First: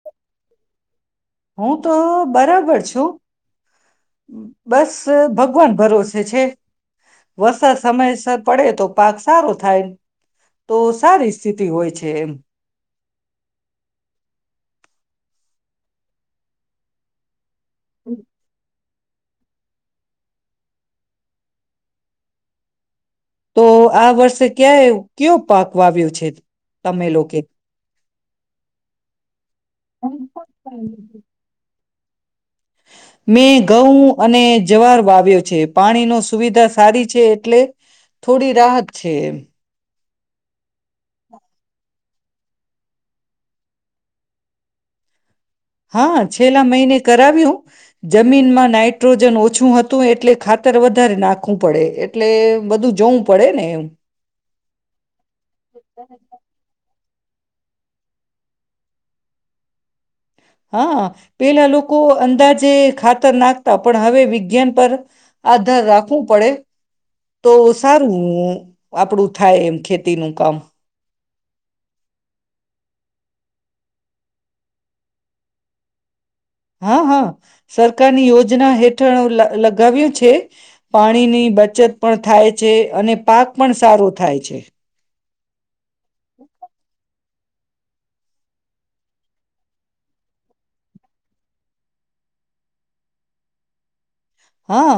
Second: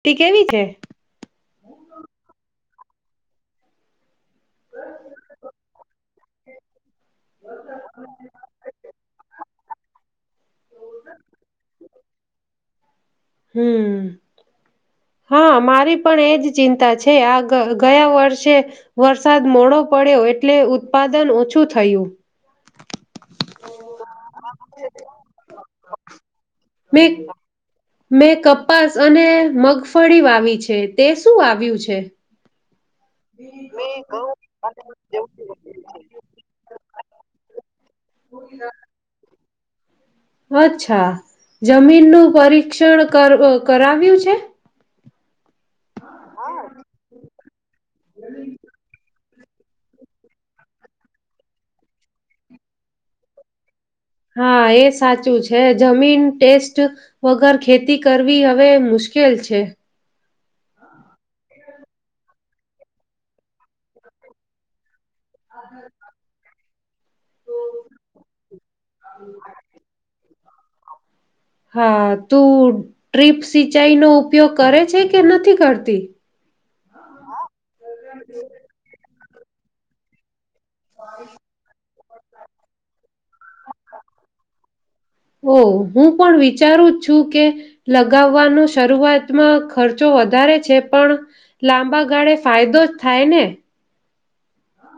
T કેવી છે હું તો બરાબર બસ ભગવાન ભરોસે છે વરસાદ સમયસર પડે તો પાક સારો થાય તો સારી સ્થિતિ હોય છે એમ હમ્મ હા મારી પણ એજ ચિંતા છે આ ગયા વર્ષે વરસાદ મોડો પડ્યો એટલે ઉત્પાદન ઓછું થયું તો આ વર્ષે ક્યા કયો પાક વાવ્યું છે તમે મેં લોકે મેં કપાસ અને મગફળી વાવી છે તે શું આવ્યું છે મેં ઘઉં અને જવાર વાવ્યો છે. પાણીનો સુવિધા સારી છે. એટલે થોડી રાહત છે. અચ્છા જમીનનું પરીક્ષણ કર કરાવ્યું છે. હા છેલ્લા મહિને કરાવ્યું. જમીન માં નાઇટ્રોજન ઓછ ઓછું હતું એટલે ખાતર વધારે નાખવું પડે. એટલે બધું જોવું પડે ને એમ. હા એ સાચું છે જમીન ટેસ્ટ. વગર ખેતી કરવી હવે મુશ્કેલ છે. હા પેલા લોકો અંદાજે ખાતર નાખતા, પણ હવે વિજ્ઞાન પર. આધાર રાખવું પડે. તો સારું આપડું થાય એમ ખેતીની. કમ. હા તું ટ્રીપ સિંચાઈ નો ઉપયોગ કરે છે કે નથી કરતી? હા હા. સરકારની યોજના હેઠ ઠણું લ લગાવ્યું છે. પાણીની બચત પણ થાય છે. અને પાક પણ સારો થાય છે. હો. હું પણ વિચારું જ છું કે લગાવવાનું શરૂઆતમાં ખર્ચો વધારે છે. પણ લાંબા ગાળે ફાયદો જ થાય ને. હા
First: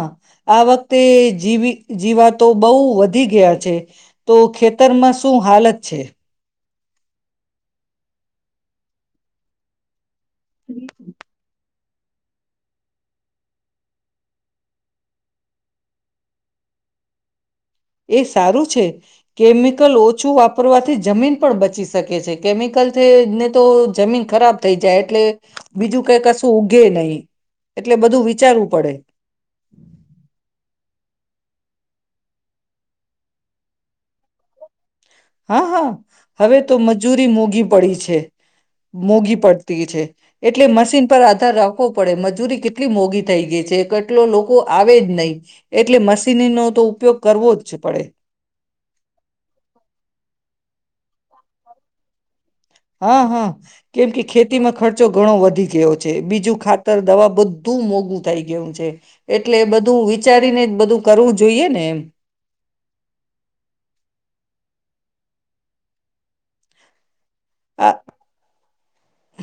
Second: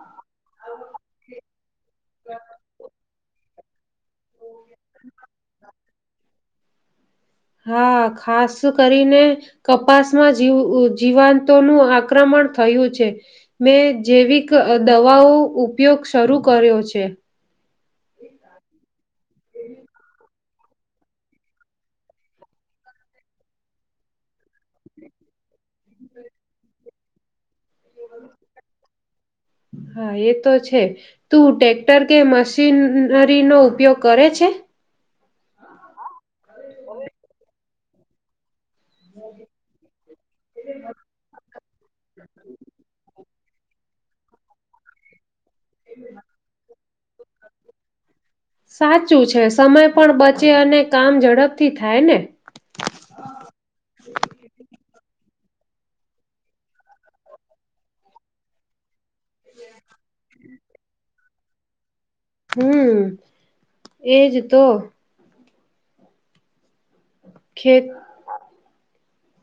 આ વખતે જીવી જીવાતો બઉ. વધી ગયા છે. તો ખેતરમાં શું હાલત છે. હા ખાસ કરીને કપાસ. મા જીવ જીવાંત તો નું આક્રમણ થયું છે. મેં જૈવિક દવાઓ ઉપયોગ શરૂ કર્યો છે. એ સારું છે. કેમિકલ ઓછું આપ વાપરવાથી જમીન પણ બચી શકે છે. કેમિકલ થી ને તો જમીન ખરાબ થઈ જાય એટલે. બીજું કઈ કશું ઊગે નહી. એટલે બધું વિચારવું પડે. હા એ તો છે તું ટેક્ટર કે મશીનરીનો ઉપયોગ કરે છે? હા, હા હવે તો મજૂરી મોઘી પડી છે. મોઘી પડતી છે. એટલે મશીન પર આધાર રાખવો પડે મજૂરી કેટલી મોઘી. થઈ ગઈ છે. કેટલો લોકો આવે જ નહી. એટલે મશીન ન તો ઉપયોગ કરવો જ છે પડે. સાચું છે સમય પણ બચે અને કામ ઝડપથી થાય ને. હા હા કેમ કે ખેતીમાં ખ ર્ચો ઘણો વધી ગયો છે બીજું ખાતર દવા બધું મોંઘું થઈ ગયું છે. એટલે બધું વિચારીને બધું કરવું જોઈએ ને એમ. હમ્મ એજ તો. ખેત આ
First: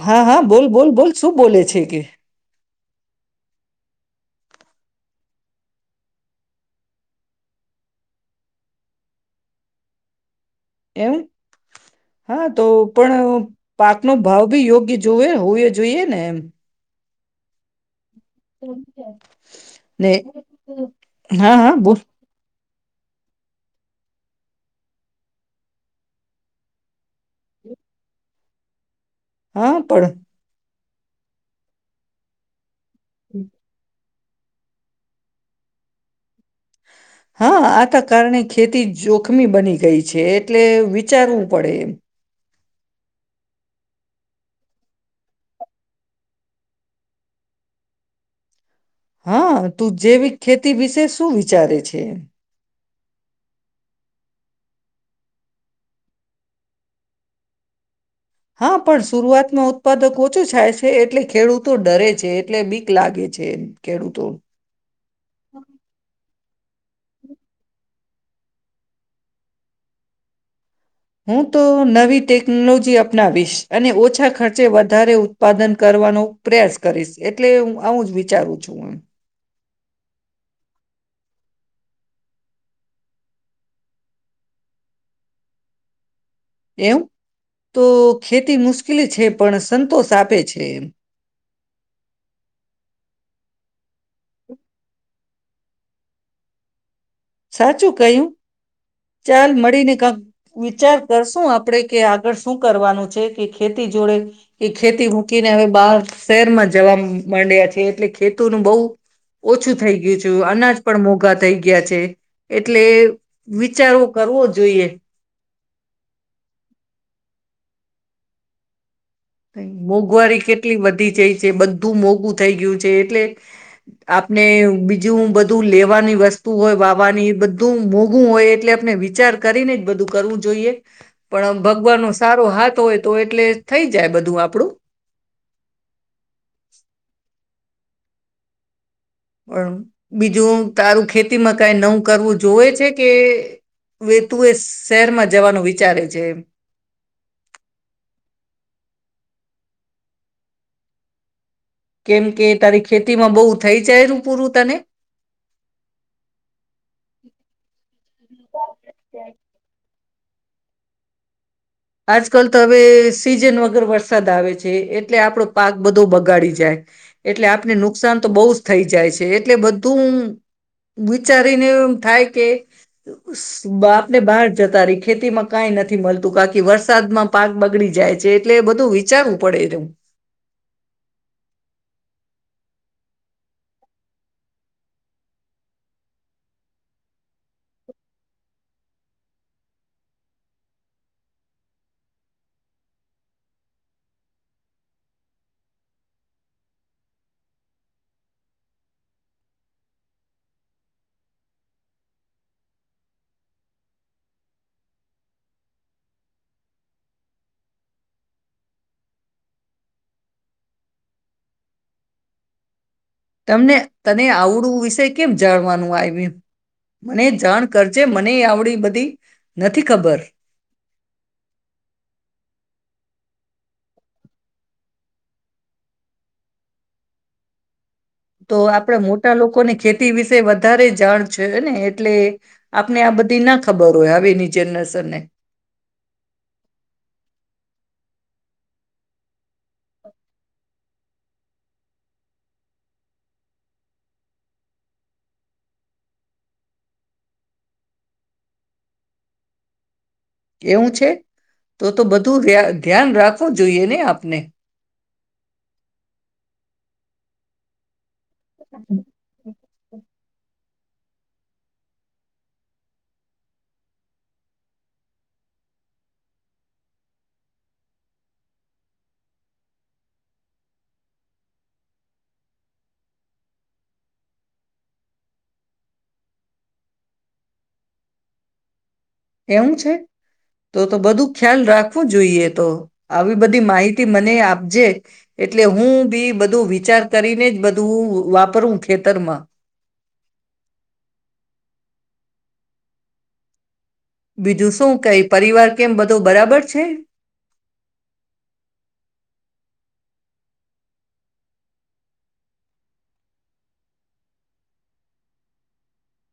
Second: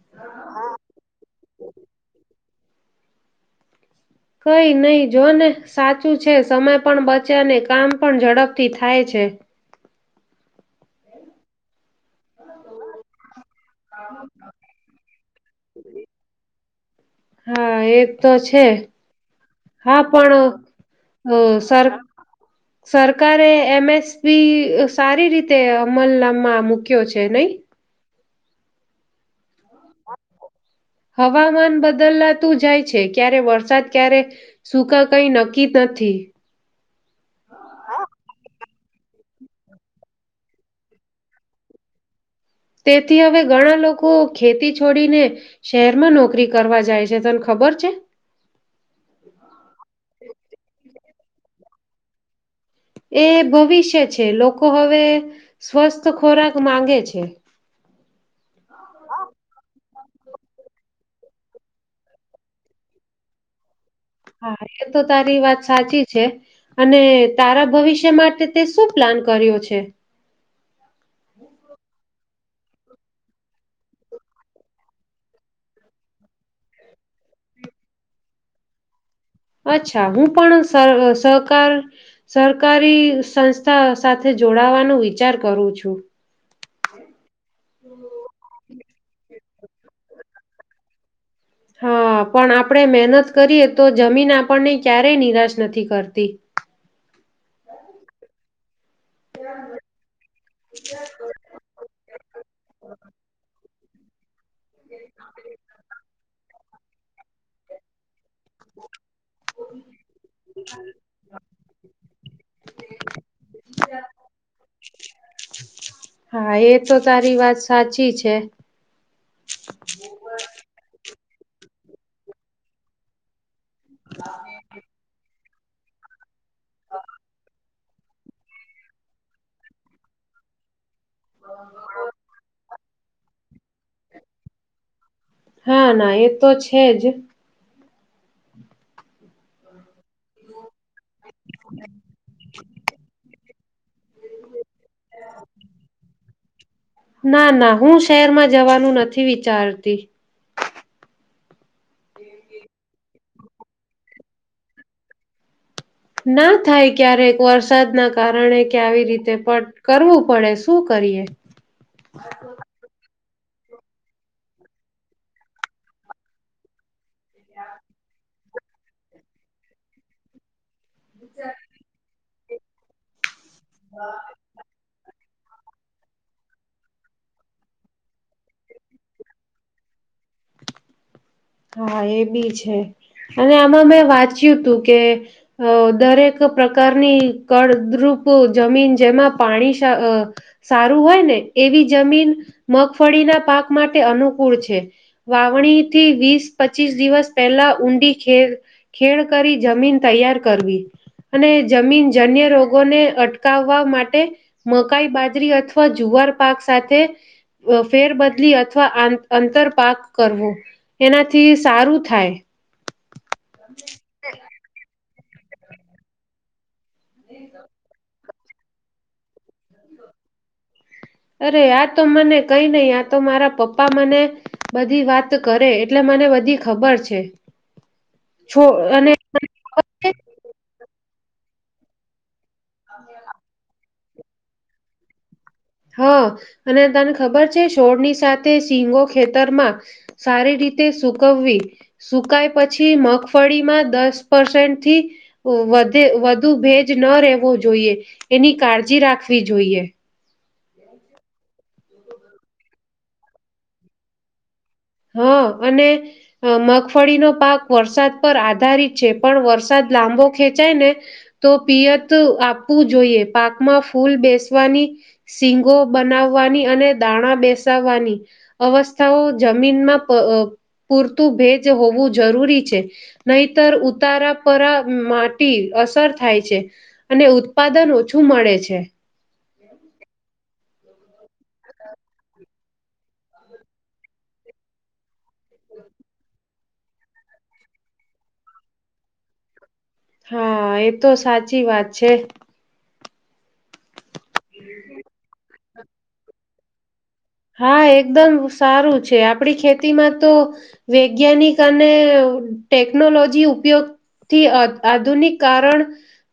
હા, હા, બોલ બોલ બોલ શું બોલે છે કે. કઈ નહી જો ને સાચું છે સમય પણ બચે અને કામ પણ ઝડપથી થાય છે. એમ હા તો પણ પાકનો ભાવ ભી યોગ્ય હોવો જોઈએ ને એમ. હા એ તો છે હા પણ અ હા હા સર બોલ સરકારે એમએસપી સારી રીતે અમલમાં મૂક્યો છે. નહી? હા પણ. હવામાન બદલા તું જાય. છે ક્યારે વરસાદ ક્યારે ક. સુૂકા કઈ નક્કી નથી. હા આતા કારણે ખેતી જોખમી બની ગઈ છે. એટલે વિચારવું પડે એમ. તેથી હવે ઘણા લોકો ખેતી છોડીને શહેરમાં નોકરી કરવા જાય છે. તન ખબર છે? હા તું જૈવિક ખેતી વિશે શું વિચારે છે. એ ભવિષ્ય છે. લોકો હવે સ્વસ્થ ખોરાક માંગે છે. હા પણ સરૂઆતમાં. ઉત્પાદકો ઓછું થાય છે. એટલે ખેડૂતો ડરે છે. એટલે બીક લાગે છે. ખેડૂતો હા એ તો તારી વાત સાચી છે. અને તારા ભવિષ્ય માટે તે શું? પ્લાન કર્યો છે. હું તો નવી ટેકનોલોજી અપનાવીશ અને ઓછા ખર્ચે વધારે ઉત્પાદન કરવાનો પ્રયાસ કરીશ એટલે હું આવું જ વિચારું છું આમ અચ્છા હું પણ સહકાર સરકારી સંસ્થા સાથે જોડાવાનો વિચાર કરું છું. એમ તો ખેતી મુશ્કેલી છે? પણ સંતોષ આપે છે એમ. હા પણ આપણે મહેનત કરીએ તો જમીન આપણને ક્યારેય નિરાશ નથી કરતી. સાચું કહ્યું ચાલ મળીને કઈ કવિચાર કરશું આપડે કે આગળ શું કરવાનું છે. કે ખેતી જોડે એ ખેતી મૂકીને હવે બહાર શહેરમાં જ જવા માંડ્યા છે. એટલે? ખેતુ નું બહુ ઓછું થઈ ગયું છેું અનાજ પણ મોઘા થઈ ગયા છે એટલે વિચારો કરવો જોઈએ હા એ તો તારી વાત સાચી છે મોંઘવારી કેટલી બધી જઈ. જે બધું મોઘું થઈ ગયું છે એટલે આપને બીજું બધું લેવાની વસ્તુ હોય વાવાની બધું મોઘું હોય એટલે આપને વિચાર કરીને જ બધું કરવું જોઈએ? પણ ભગવાન નો સારો હાથ હોય [inaudible] [unintelligible] તો એટલે થઈ જ. ત્યાં બધું આપડું? હા ના એ તો છે જ. ળ બીજું. તારું ખેતી મ કઈ નવું કરવું જોવે છે કે. વે તુએ શહેરમાં જવાનું વિચારે છે. ના, ના હું શહેરમાં જવાનું નથી વિચારતી. કેમ કે તારી ખેતીમાં બહુ થઈ જાયનું પૂરું તને. ના થાય ક્યારેક વરસાદ ના કારણે કે આવી રીતે પણ કરવું પડે શું કરીએ. આજકાલ તો હવે સીઝન વગર વરસાદ આવે છે. એટલે આપડો પાક બધો બગાડી જાય એટલે આપને નુકસાન તો બહુ જ થઈ જાય છે એટલે બધું વિચારીને એમ થાય કે તો સ આપને બહાર જતા રહી ખેતીમાં કઈ નથી મળતું ક કે વરસાદમાં પાક બગડી જાય છે. એટલે બધું વિચારવું પડે એને. હા એ બી છે અને આમાં મેં વાંચ્યું તું કે દરેક પ્રકારની કળદ્રુપ જમીન જેમાં પાણી સા સારું હોય ને એવી જમીન મગફળીના પાક માટે અનુકૂળ છે. વાવણી થી વીસ પચીસ દિવસ પહેલા ઊંડી ખે ખેણ કરી જમીન તૈયાર કરવી અને જમીન જન્ય રોગોને અટકાવવા માટે મકાઈ બાજરી અથવા જુવાર પાક સાથે ફેરબદલી અથવા અંતર પાક કરવો. એનાથી સારું થાય. તમને તને આવડું વિષ કેમ જાળવાનું આવી્યું. મને જાણ કરજે મ ની આવડી બધી નથી ખબર અરે આ તો મને કઈ નહી આ તો મારા પપ્પા મને બધી વાત કરે એટલે મને બધી ખબર છે. તો છો આપડે અને મોટા લોકોને ખબર છે? ખેતી વિશે વધારે જાણ છે ને એટલે આપણે આપથી ના ખબર. ધોયા બી નીચેનેસર ને હા અને તને ખબર છે છોડની સાથે શીંગો ખેતરમાં સારી રીતે સુકવવી સુકાય પછી મગફળીમાં દસ પસેન્ટથી વધે વધુ ભેજ ન રહેેવો જોઈએ એની કાળજી રાખવી જોઈએ. કેવું છે તો તો બધું વ્ય ધ્યાન રાખવું જોઈએ ને આપને. હા અને મગફળીનો પાક વરસાદ પર આધારિત છે. પણ વરસાદ લાંબો ખેચ ચાયને તો પિયત આપવું જોઈએ પાકમાં ફૂલ બેસવાની સીંગો બનાવવાની અને દાણા બેસાવવાની અવસ્થાઓ જ મીનમાં પ પૂરતું ભેજ હોવું જરૂરી છે. નહીતર ઉતારાપરા માટેટી અસર થાય છે અને ઉત્પાદન ઓછું મળે છે. એવું છે તો તો બધું ખ્યાલ રાખવું જોઈએ તો આવી બધી માહિતી મને આપજે. એટલે હું બી બધું વિચાર કરીને જ બધું વાપરું ખેતરમાં. હા એતો સાચી વાત છે. બીજું શું કઈ પરિવાર કેમ બધું બરાબર છે. હા એકદમ સારું છે આપણી ખેતીમાં તો વૈજ્ઞાનિક અને ટેકનોલોજી ઉપયોગથી આધુનિક કારણ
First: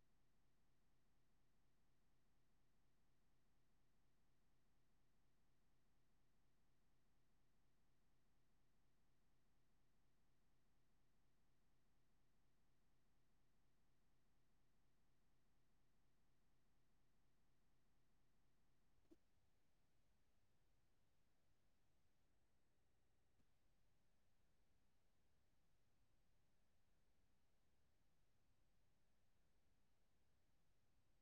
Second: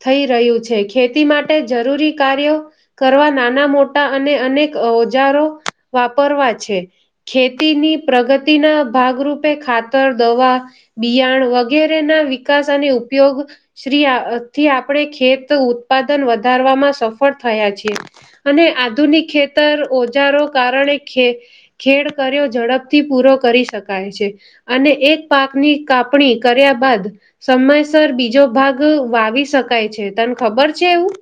થઈ રહ્યું છે ખેતી માટે જરૂરી કાર્યો કરવા નાના મોટા અને અનેક ઓજારો વાપરવા છે. ખેતીની પ્રગતિના ભાગરૂપે ખાતર દવા બિયાણ વગેરે ના વિકાસ અને ઉપયોગ શ્રી થી આપણે ખેત ઉત્પાદન વધારવામાં સફળ થયા છીએ. અને આધુનિક ખેતર ઓજારો કારણે ખે ખેડ કર્યો ઝડપથી પૂરો કરી શકાય છે. અને એક પાકની કાપણી કર્યા બાદ સમયસર બીજો ભાગ વાવી શકાય છે. તને ખબર છે એવું?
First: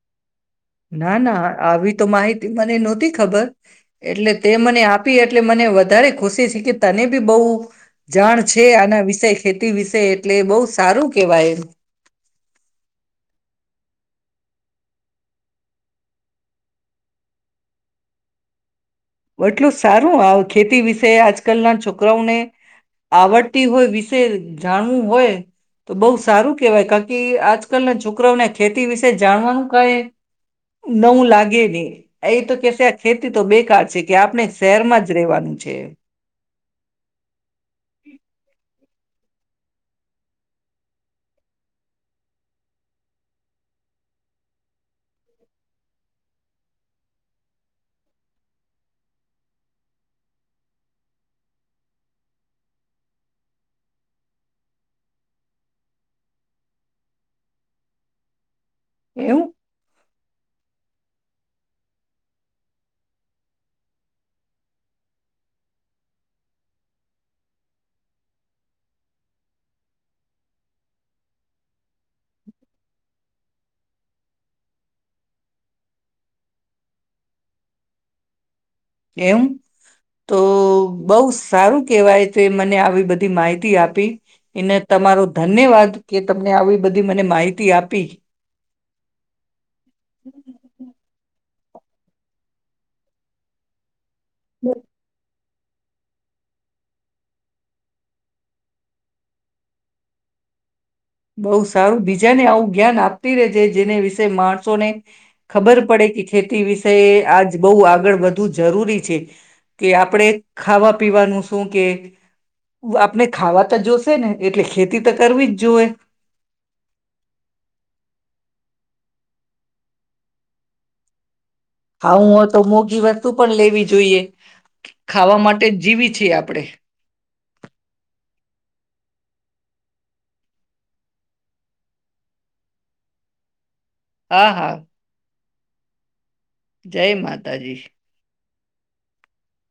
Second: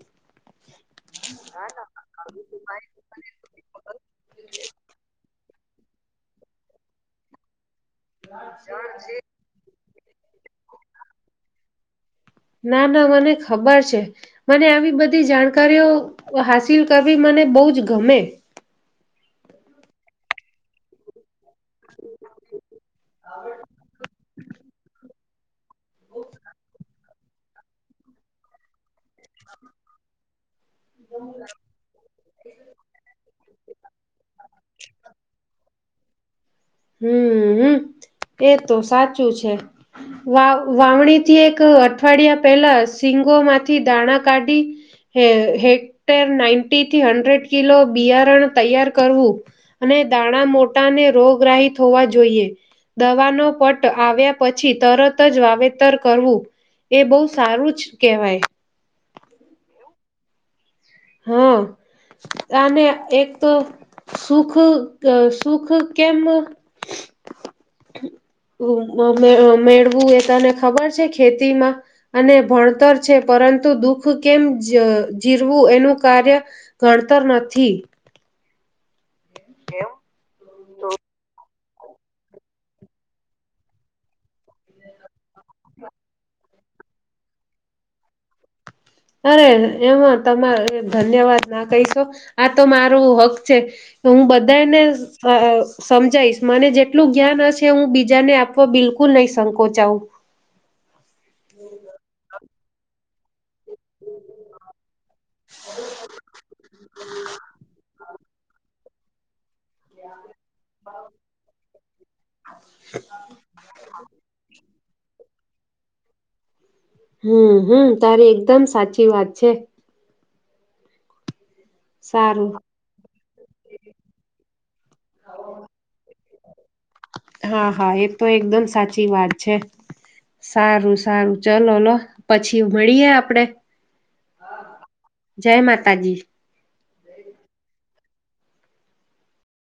ના ના આવી તો માહિતી મને નહોતી ખબર. એટલે તે મને આપી એ એટલે મને વધારે ખુશી છે કે તને બી બહુ. જાણ છે આના વિષય ખેતી વિ તે એટલે બહુ સારું કેવાય. ના ના મને ખબર છે મને આવી બધી જાણકારીઓ હાસિલ કરવી મને બહુ જ ગમે. એટલું સારું ખેતી વિશે આજકાલના છોકરાઓને આવડતી હોય વિશે જાણવું હોય તો બહુ સારું કેહેવાય કારકી આજકાલના છોકરાઓને ખેતી વિશે જાણવાનું કહે નવું લાગે ને. એ તો કેશે આ ખેતી તો બેકાર છે. કે આપણે શહેરમાં જ રેવાનું છે. હમ્મ હમ્મ એ તો સાચું છે. વા વાવણીથી એક અઠવાડિયા પહેલા સિંગોમાંથી દાણા કાઢી હે હેક્ટર નાઈન્ટીથી હડ્રેડ કિલો બિયારણ તૈયાર કરવું અને દાણા મોટાને રોગ ગ્રાહિત હોવા જોઈએ. દવાનો પટ આવ્યા પછી તરત જ વાવેતર કરવું એ બહુ સારું જ કહેવાય. એવું. હા આને એક તો સુખુ ક સુખ કેમ મ મે મેળવું એ તને ખબર છે ખેતીમાં અને ભણતર છે પરંતુ દુઃખ કેમ જીરવું એનું કાર્ય ગણતર નથી. એમ તો બઉ સારું કહેવાય છે મને આવી બધી માહિતી આપી એને તમારો ધન્યવાદ કે તમને આવી બધી મને માહિતી આપી. અરે એમાં તમારે ધન્યવાદ. ના કહીશો આ તો મારું હક છે. તો હું બધાને અ સમજાઈશ મને જેટલું જ્ઞાન હશે હું બીજાને આપવા બિલકુલ નહી સંકોચઆવું. બઉુ સારું બીજા ને આવું ધ્યાન આપતી રેજે. જેને વિશે માણસોને ખબર પડે કે ખેતી વિશે આજ બહુ આગળ વધ ધુ જરૂરી છે. કે આપણેે ખાવા પીવાનું શું કે હ [inaudible] આપને ખાવાતા જોશે ને એટલે ખેતી તો કરવી જ જુવે. હમ્મ હમ્મ તારી એકદમ સાચી વાત છે. હા હું હો સારું તો મોઘી વ તો પણ લેવી જોઈએ. ખાવા માટે જીવી એ છીએ આપણે. આપણે. હા હા એ તો એકદમ સાચી વાત છે સારું સારું ચલો લો પછી મળીએે આપડે. હા હા. જય માતાજી. જય માતાજી.